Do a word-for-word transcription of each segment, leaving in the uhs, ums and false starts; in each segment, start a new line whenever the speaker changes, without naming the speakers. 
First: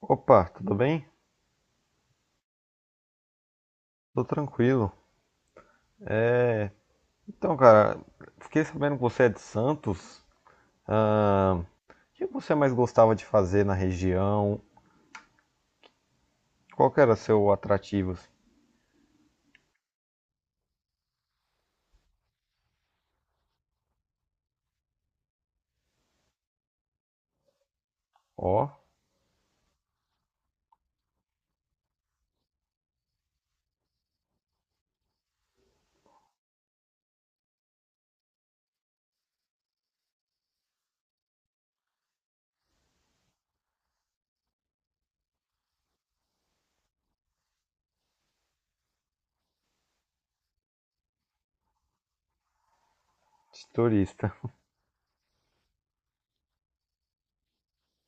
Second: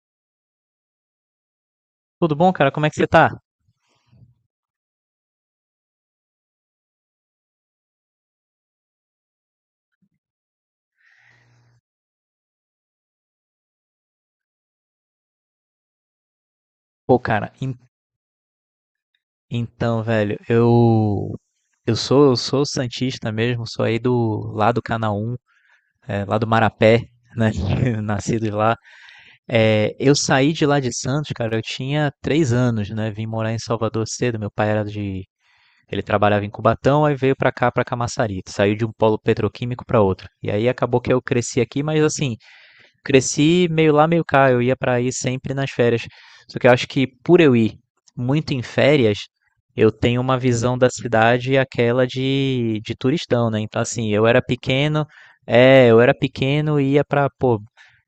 Opa, tudo bem?
Tudo bom, cara? Como é que você tá?
Tô tranquilo. Então, cara, fiquei sabendo que você é de Santos. Ahn, o que você mais gostava de fazer na região? Qual que era
Pô,
seu
cara, en-
atrativo, assim?
então, velho, eu eu sou eu sou santista mesmo, sou aí do lá do Canaã, é, lá do Marapé, né? Nascido
Ó,
lá. É, eu saí de lá de Santos, cara, eu tinha três anos, né? Vim morar em Salvador cedo. Meu pai era de Ele trabalhava em Cubatão, aí veio pra cá, pra Camaçari. Saiu de um polo petroquímico pra outro. E aí acabou que eu cresci aqui, mas assim, cresci meio lá, meio cá. Eu ia para aí sempre nas férias. Só que eu acho que por eu ir muito em férias, eu tenho uma visão da cidade aquela de, de turistão,
de
né? Então, assim, eu
turista.
era pequeno, é, eu era pequeno e ia pra, pô,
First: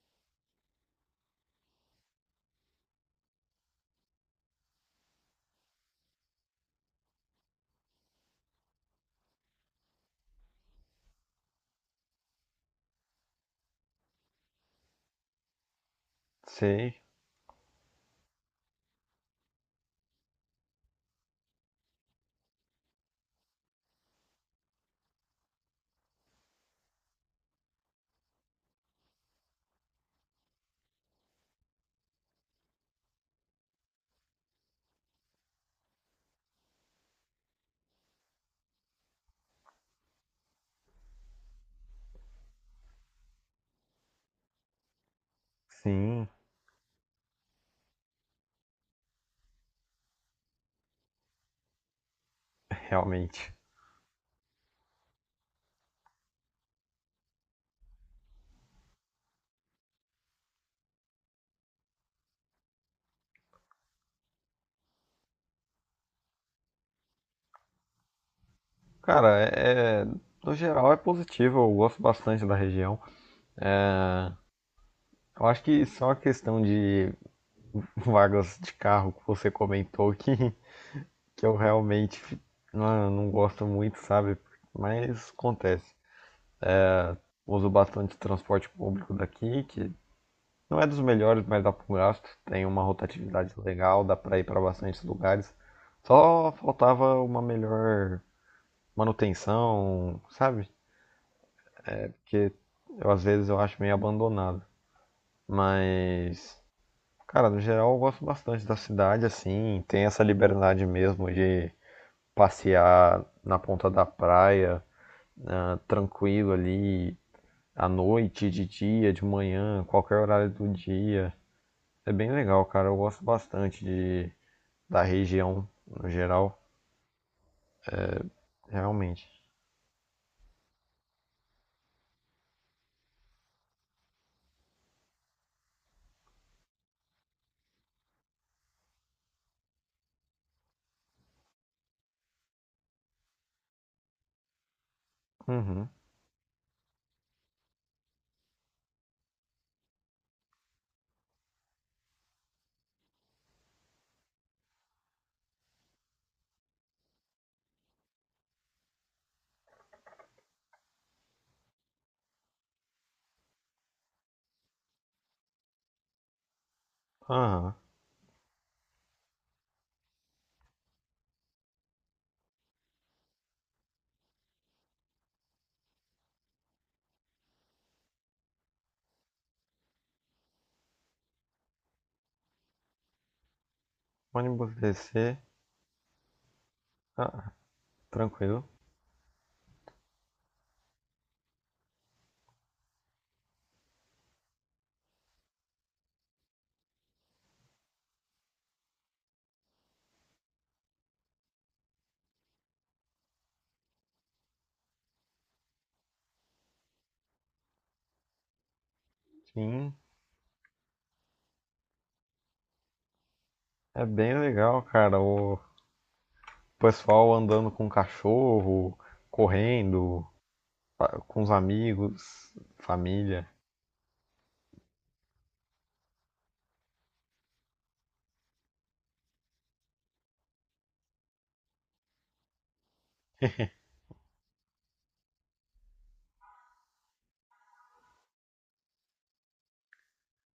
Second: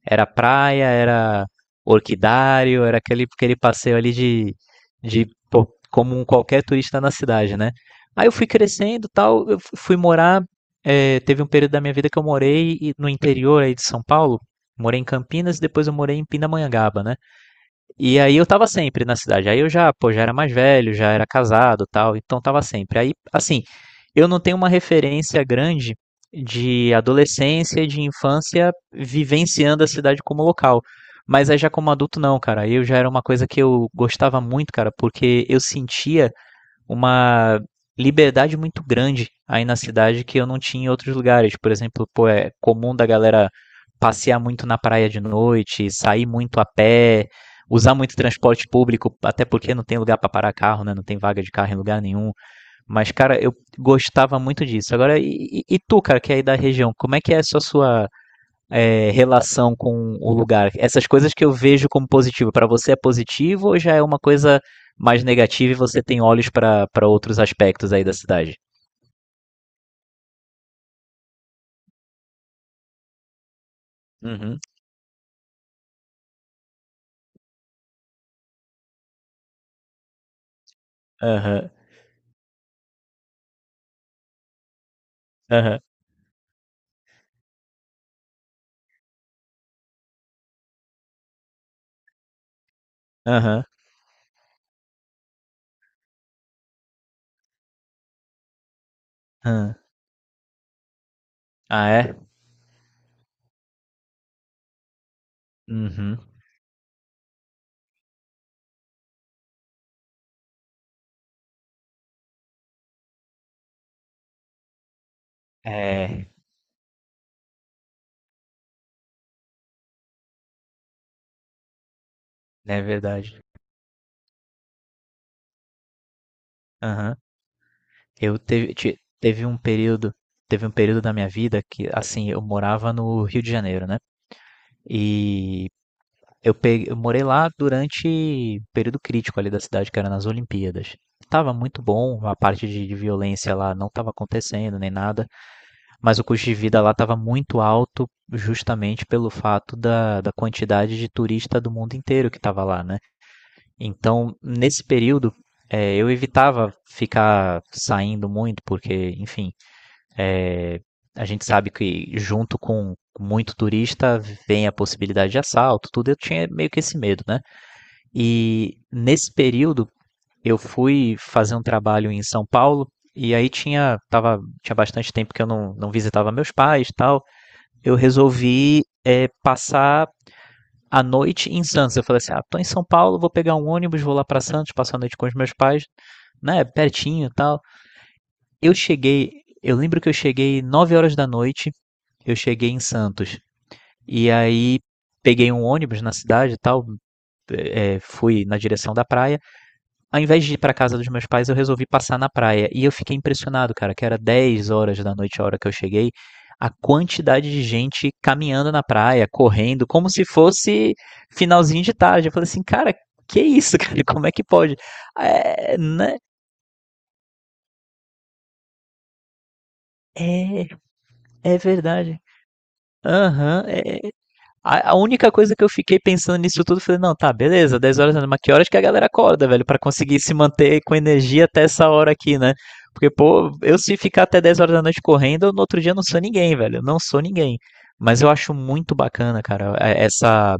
era praia, era orquidário, era aquele, aquele passeio ali de, de, pô, como um qualquer turista na cidade, né? Aí eu fui crescendo e tal, eu fu- fui morar, é, teve um período da minha vida que eu morei e- no interior aí de São Paulo, morei em Campinas e depois eu morei em
Sei,
Pindamonhangaba, né? E aí eu tava sempre na cidade. Aí eu já, pô, já era mais velho, já era casado, tal, então tava sempre. Aí, assim, eu não tenho uma referência grande de adolescência e de infância vivenciando a cidade como local. Mas aí já como adulto não, cara. Eu já era uma coisa que eu gostava muito, cara, porque eu sentia uma liberdade muito grande aí na cidade que eu não tinha em outros lugares. Por exemplo, pô, é comum da galera passear muito na praia de noite, sair
sim,
muito a pé, usar muito transporte público, até porque não tem lugar para parar carro, né? Não tem vaga de carro em lugar nenhum. Mas, cara, eu
realmente.
gostava muito disso. Agora, e, e tu, cara, que é aí da região, como é que é a sua, sua é, relação com o lugar? Essas coisas que eu vejo como positivo, para você é positivo ou já é uma coisa mais negativa e você tem olhos para para outros aspectos aí da cidade?
Cara, é, é, no geral é positivo, eu gosto bastante da região.
Uhum.
Eu acho que só a questão de vagas de carro que você comentou, que, que eu
Aham.
realmente não, não gosto muito, sabe? Mas
Aham.
acontece. Uso bastante transporte público daqui, que não é dos melhores, mas dá para um gasto. Tem uma rotatividade
Aham.
legal, dá para ir para bastantes lugares. Só faltava uma melhor
aham.
manutenção, sabe?
Ah, é?
Porque eu, às vezes eu acho meio abandonado.
Uhum.
Mas, cara, no geral eu gosto bastante da cidade, assim. Tem essa liberdade mesmo de passear na ponta da praia, ah,
É,
tranquilo ali, à noite, de dia, de manhã, qualquer horário do dia. É bem legal,
é
cara. Eu gosto
verdade.
bastante de, da região no geral,
Aham. Eu teve, te-
realmente.
teve um período, Teve um período da minha vida que, assim, eu morava no Rio de Janeiro, né? E Eu, peguei, eu morei lá durante o período crítico ali da cidade, que era nas Olimpíadas. Tava muito bom, a parte de, de violência lá não estava acontecendo nem nada,
Uhum.
mas o custo de vida lá estava muito alto, justamente pelo fato da, da quantidade de turista do mundo inteiro que estava lá, né? Então, nesse período, é, eu evitava ficar saindo muito, porque, enfim, é, a gente sabe que junto com muito turista vem a possibilidade de assalto, tudo. Eu tinha meio que esse medo, né?
Aham.
E nesse período eu fui fazer um trabalho em São Paulo e aí tinha, tava, tinha bastante tempo que eu não, não visitava meus pais e tal. Eu resolvi passar a noite em Santos. Eu falei assim: ah, tô em São Paulo, vou pegar um ônibus, vou lá para Santos,
Ônibus
passar a noite com os
D C.
meus pais, né? Pertinho e
Ah,
tal.
tranquilo.
Eu cheguei, eu lembro que eu cheguei nove horas da noite, eu cheguei em Santos. E aí peguei um ônibus na cidade e tal, é, fui na direção da praia. Ao invés de ir pra casa dos meus pais, eu resolvi passar na praia. E eu fiquei impressionado, cara, que era dez horas da noite, a hora que eu cheguei, a quantidade de gente caminhando na praia, correndo,
Sim.
como se fosse finalzinho de tarde. Eu falei assim, cara, que isso, cara?
É
Como é
bem
que pode?
legal, cara. O
É, né?
pessoal andando com cachorro, correndo,
É,
ah, com os
é verdade.
amigos, família.
Aham, é, A, a única coisa que eu fiquei pensando nisso tudo, eu falei, não, tá, beleza, dez horas, mas que horas que a galera acorda, velho, pra conseguir se manter com energia até essa hora aqui, né? Porque, pô, eu se ficar até dez horas da noite correndo, eu, no outro dia eu não sou ninguém, velho, eu não sou ninguém. Mas eu acho muito bacana, cara, é- essa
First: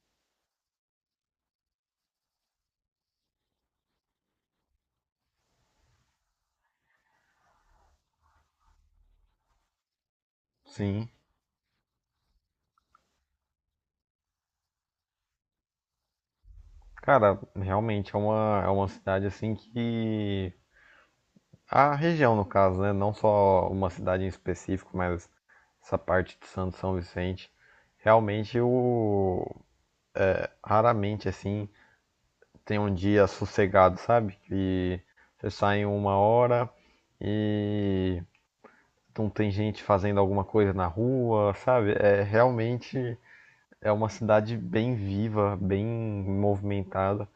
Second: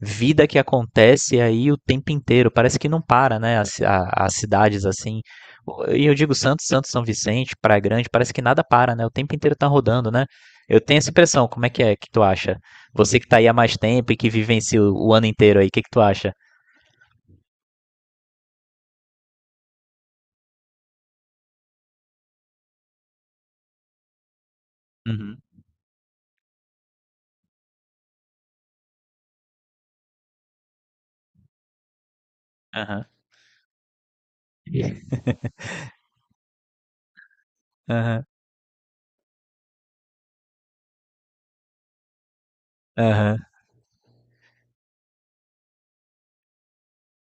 vida que acontece aí o tempo inteiro. Parece que não para, né? As, a- as cidades assim. E eu digo Santos, Santos, São Vicente, Praia Grande, parece que nada para, né? O tempo inteiro tá rodando, né? Eu tenho
Sim.
essa impressão. Como é que é? Que tu acha? Você que tá aí há mais tempo e que vivencia o, o ano inteiro aí, o que que tu acha?
Cara, realmente é uma, é uma cidade assim que. A região, no caso, né? Não só uma cidade em específico, mas
Uhum.
essa parte de Santo São Vicente. Realmente eu raramente assim tem um
Aham.
dia sossegado, sabe? Que você sai uma hora e
Aham.
não tem gente fazendo alguma coisa na rua, sabe? É realmente
Aham.
é uma cidade bem viva, bem movimentada,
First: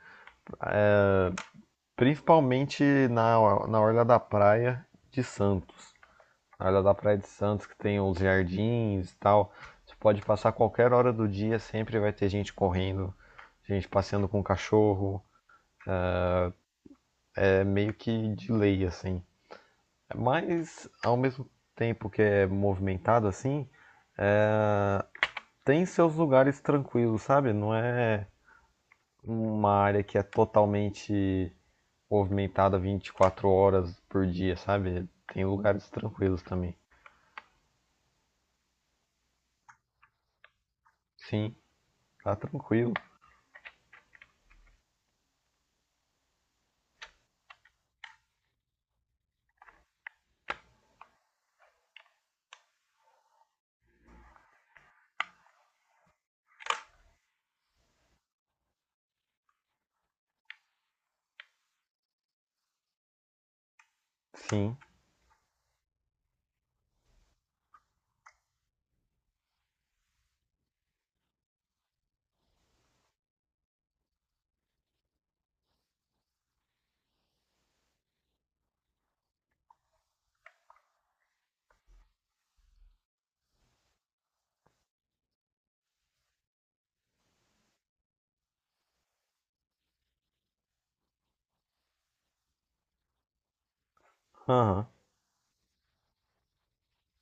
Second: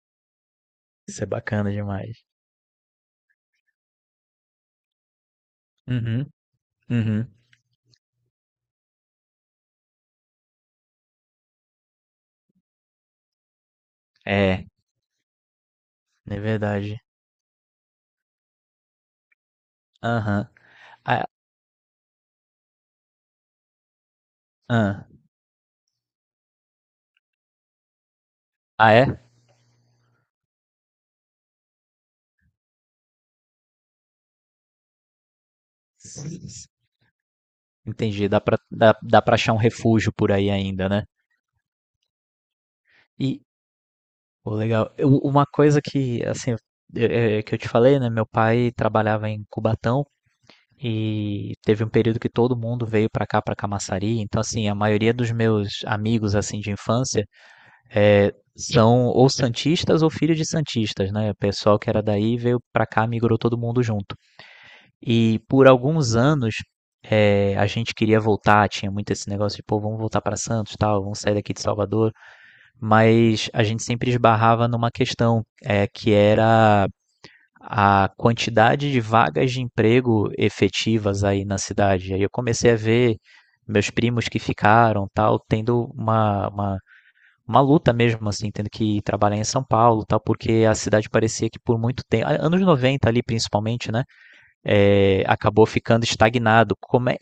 Isso é bacana demais.
principalmente na, na orla da praia de Santos.
Uhum.
Na hora da Praia de
Uhum.
Santos, que tem os jardins e tal. Você pode passar qualquer hora do dia, sempre vai ter gente correndo, gente passeando com o
É,
cachorro.
é verdade.
É meio que de lei, assim.
Aham.
Mas, ao
Ah,
mesmo tempo que é movimentado assim,
ah,
tem seus lugares tranquilos, sabe? Não é
ah,
uma área que é totalmente movimentada vinte e quatro horas por dia, sabe? Tem lugares tranquilos
é?
também.
Entendi, dá pra, dá, dá pra achar um refúgio por aí ainda, né?
Sim, tá tranquilo.
E, pô, legal. Eu- uma coisa que, assim, eu- é, é que eu te falei, né? Meu pai trabalhava em Cubatão e teve um período que todo mundo veio pra cá, pra Camaçari. Então, assim, a maioria dos meus amigos, assim, de infância, é, são ou santistas ou filhos de santistas, né? O pessoal que era daí veio pra cá, migrou todo mundo junto.
Sim.
E por alguns anos eh, a gente queria voltar, tinha muito esse negócio de, pô, vamos voltar para Santos, tal, vamos sair daqui de Salvador, mas a gente sempre esbarrava numa questão eh, que era a quantidade de vagas de emprego efetivas aí na cidade. Aí eu comecei a ver meus primos que ficaram, tal, tendo uma, uma, uma luta mesmo, assim, tendo que trabalhar em São Paulo, tal, porque a cidade parecia que por muito tempo, anos noventa ali principalmente, né?
Aham.
é, acabou ficando estagnado. Como é,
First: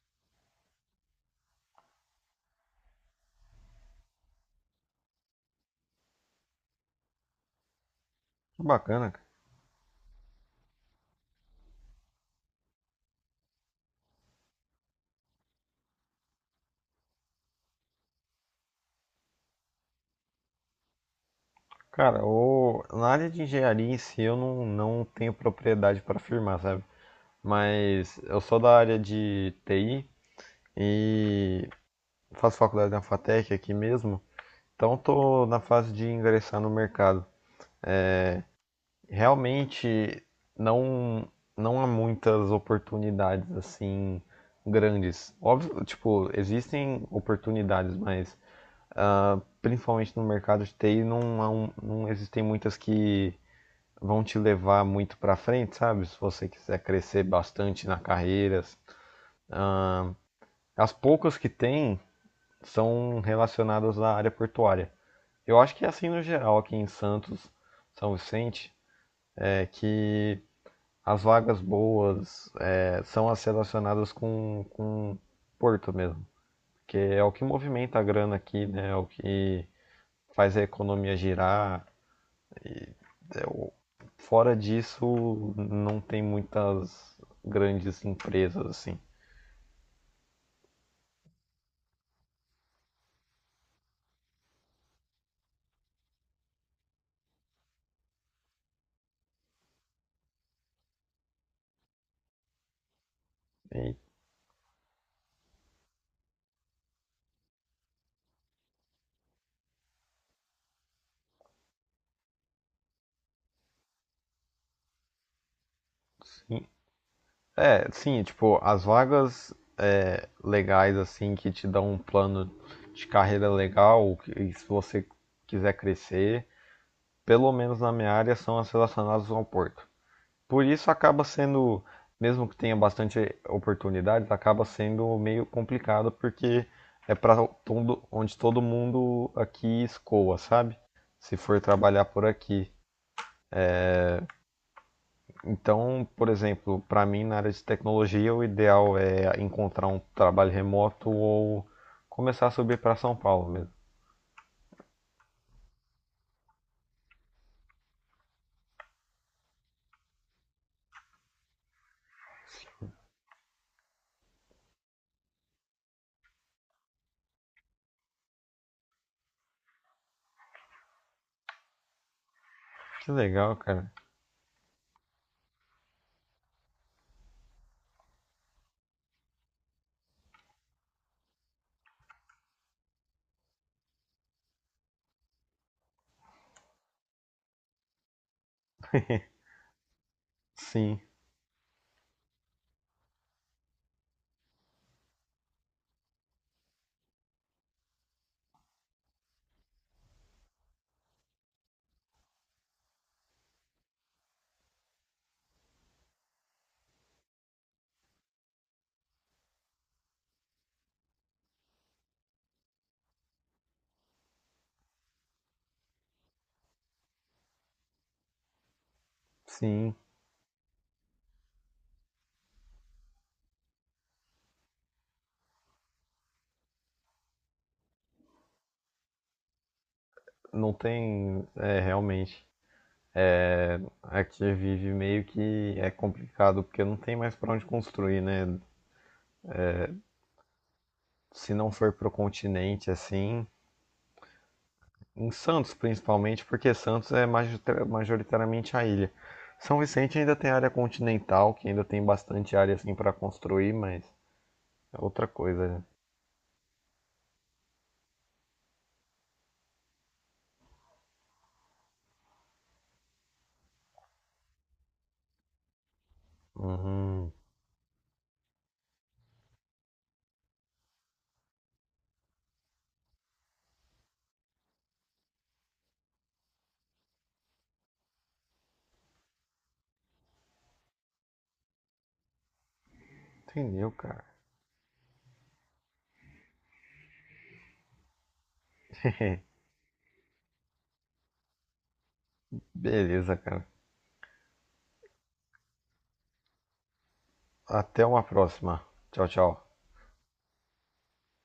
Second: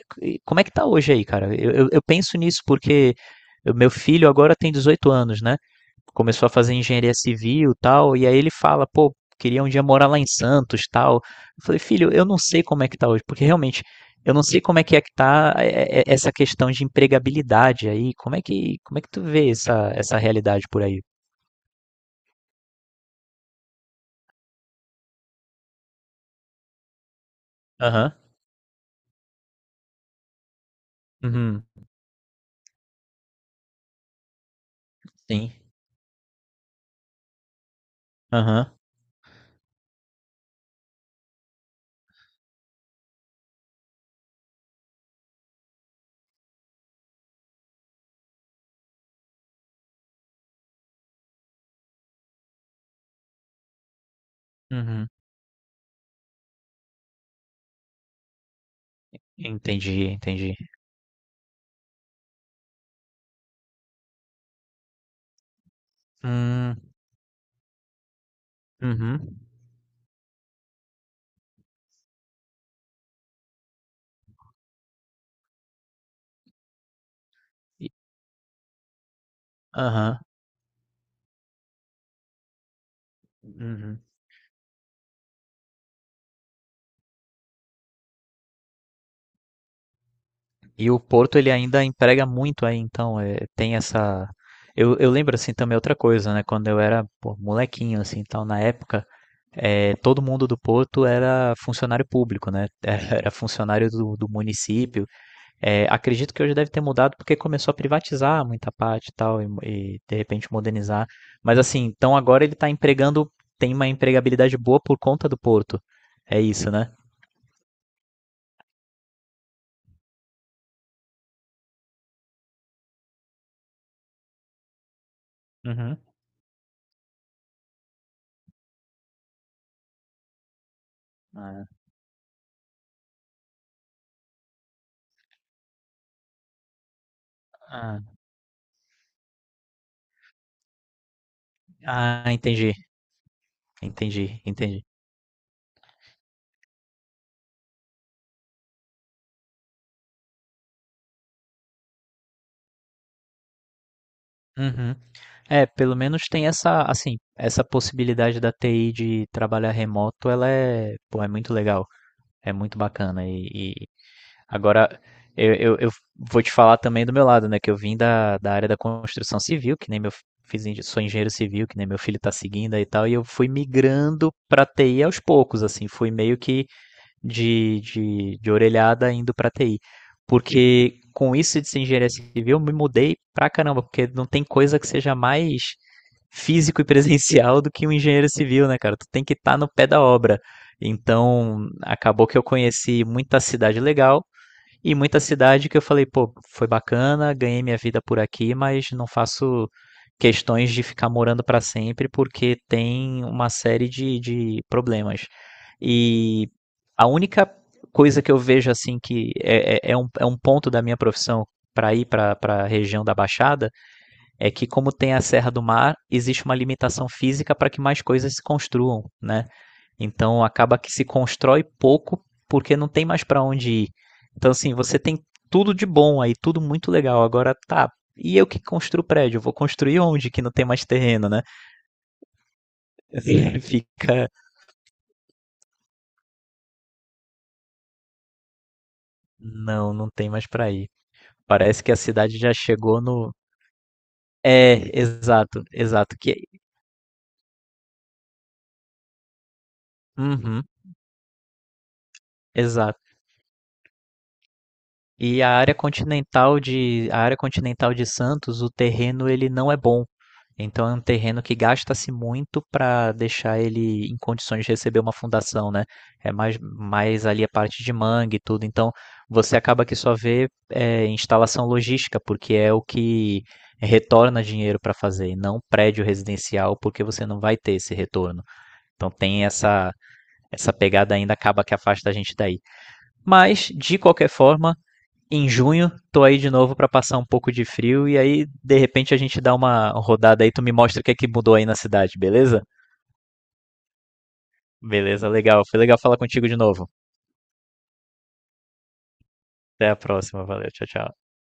Como é que tá hoje aí, cara? Eu, eu, eu penso nisso porque o meu filho agora tem dezoito anos, né? Começou a fazer engenharia civil e tal, e aí ele
Que
fala,
bacana,
pô,
cara.
queria um dia morar lá em Santos tal. Eu falei, filho, eu não sei como é que tá hoje, porque realmente eu não sei como é que é que tá é, é, é, essa questão de empregabilidade aí. Como é que, como é que tu vê essa, essa realidade por aí?
Cara, o... na área de engenharia em si eu não, não tenho propriedade para afirmar, sabe?
Aham.
Mas eu sou da área de T I
Uhum.
e faço faculdade na FATEC aqui mesmo, então tô
Sim.
na fase de ingressar no mercado.
Aham.
Realmente não, não há muitas oportunidades assim grandes. Óbvio, tipo, existem oportunidades, mas ah, principalmente no mercado de T I não, há um- não existem muitas que vão te levar
Uhum.
muito para frente, sabe? Se você quiser crescer bastante na carreira.
Entendi,
Ah,
entendi.
as poucas que tem são relacionadas à área portuária. Eu acho que é assim no geral aqui
Hum.
em Santos, São Vicente,
Uhum.
é que as vagas boas é, são as relacionadas com, com Porto mesmo. Que é o que
E-
movimenta a grana aqui, né? É o que
Aham.
faz a economia girar, é.
Uhum.
Fora disso, não tem muitas grandes empresas assim.
E o Porto ele ainda emprega muito aí, então é, tem essa. Eu, eu lembro assim também outra coisa, né? Quando eu era pô, molequinho assim, então na época é, todo mundo do Porto era funcionário público, né? Era funcionário
E,
do, do município. É, acredito que hoje deve ter mudado porque começou a privatizar muita parte e tal e, e, de repente modernizar. Mas assim, então agora ele está empregando, tem uma empregabilidade boa por conta do Porto. É
sim,
isso, né?
é, sim, tipo, as vagas é, legais assim que te dão um plano de carreira legal, e se você quiser
Uhum.
crescer, pelo menos na minha área são as relacionadas ao porto. Por isso acaba sendo, mesmo que tenha bastante oportunidades, acaba sendo meio complicado porque é para
Ah,
todo, onde todo mundo aqui escoa, sabe? Se for trabalhar por
ah,
aqui.
entendi, entendi, entendi.
Então, por exemplo, para mim na área de tecnologia, o ideal é encontrar um trabalho remoto ou começar a subir para São Paulo mesmo.
Uhum. É, pelo menos tem essa, assim, essa possibilidade da T I de trabalhar remoto, ela é, pô, é muito legal, é muito bacana. E, e agora eu, eu, eu vou te falar também do meu lado, né, que eu vim da, da área da construção civil, que nem meu fiz, engen- sou engenheiro civil, que nem meu filho tá seguindo aí e tal,
Que
e eu fui
legal, cara.
migrando pra T I aos poucos, assim, fui meio que de, de, de orelhada indo para T I. Porque com isso de ser engenharia civil, eu me mudei pra caramba, porque não tem coisa que seja mais físico e presencial do que um engenheiro civil, né, cara? Tu tem que estar no pé da obra.
Sim,
Então, acabou que eu conheci muita cidade legal, e muita cidade que eu falei, pô, foi bacana, ganhei minha vida por aqui, mas não faço questões de ficar morando para sempre porque tem uma série de, de problemas. E a única coisa que eu vejo assim que é, é- é um, é um ponto da minha profissão para ir para a região da Baixada é que como tem a Serra do Mar, existe uma limitação física para que mais coisas se construam, né?
sim.
Então acaba que se constrói pouco porque não tem mais para onde ir. Então assim, você tem tudo de bom aí, tudo muito legal. Agora tá, e eu que construo prédio, eu vou construir onde que não tem
Não
mais terreno, né?
tem, é, realmente.
Assim,
A
fica,
vive meio que é complicado, porque não tem mais para onde construir, né?
não, não tem mais para ir.
Se não
Parece
for
que a
pro
cidade já
continente,
chegou no.
assim.
É,
Em
exato,
Santos,
exato
principalmente,
que.
porque Santos é majorita- majoritariamente a ilha. São Vicente ainda tem
Uhum,
área continental, que ainda tem bastante área, assim,
exato.
para construir, mas é outra
E a
coisa,
área
né?
continental de, a área continental de Santos, o terreno ele não é bom. Então é um terreno que gasta-se muito para deixar ele em condições de receber uma fundação, né? É mais, mais
Uhum.
ali a parte de mangue e tudo. Então você acaba que só vê é, instalação logística, porque é o que retorna dinheiro para fazer, e não prédio residencial, porque você não vai ter esse retorno. Então tem essa, essa, pegada ainda, acaba que afasta a gente daí. Mas,
Entendeu,
de
cara?
qualquer forma, em junho, tô aí de novo pra passar um pouco de frio e aí de repente a gente dá uma rodada aí, tu me mostra o que é que mudou aí na cidade, beleza?
Beleza, cara.
Beleza, legal. Foi legal falar contigo de novo.
Até uma próxima. Tchau, tchau.
Até a próxima, valeu, tchau, tchau.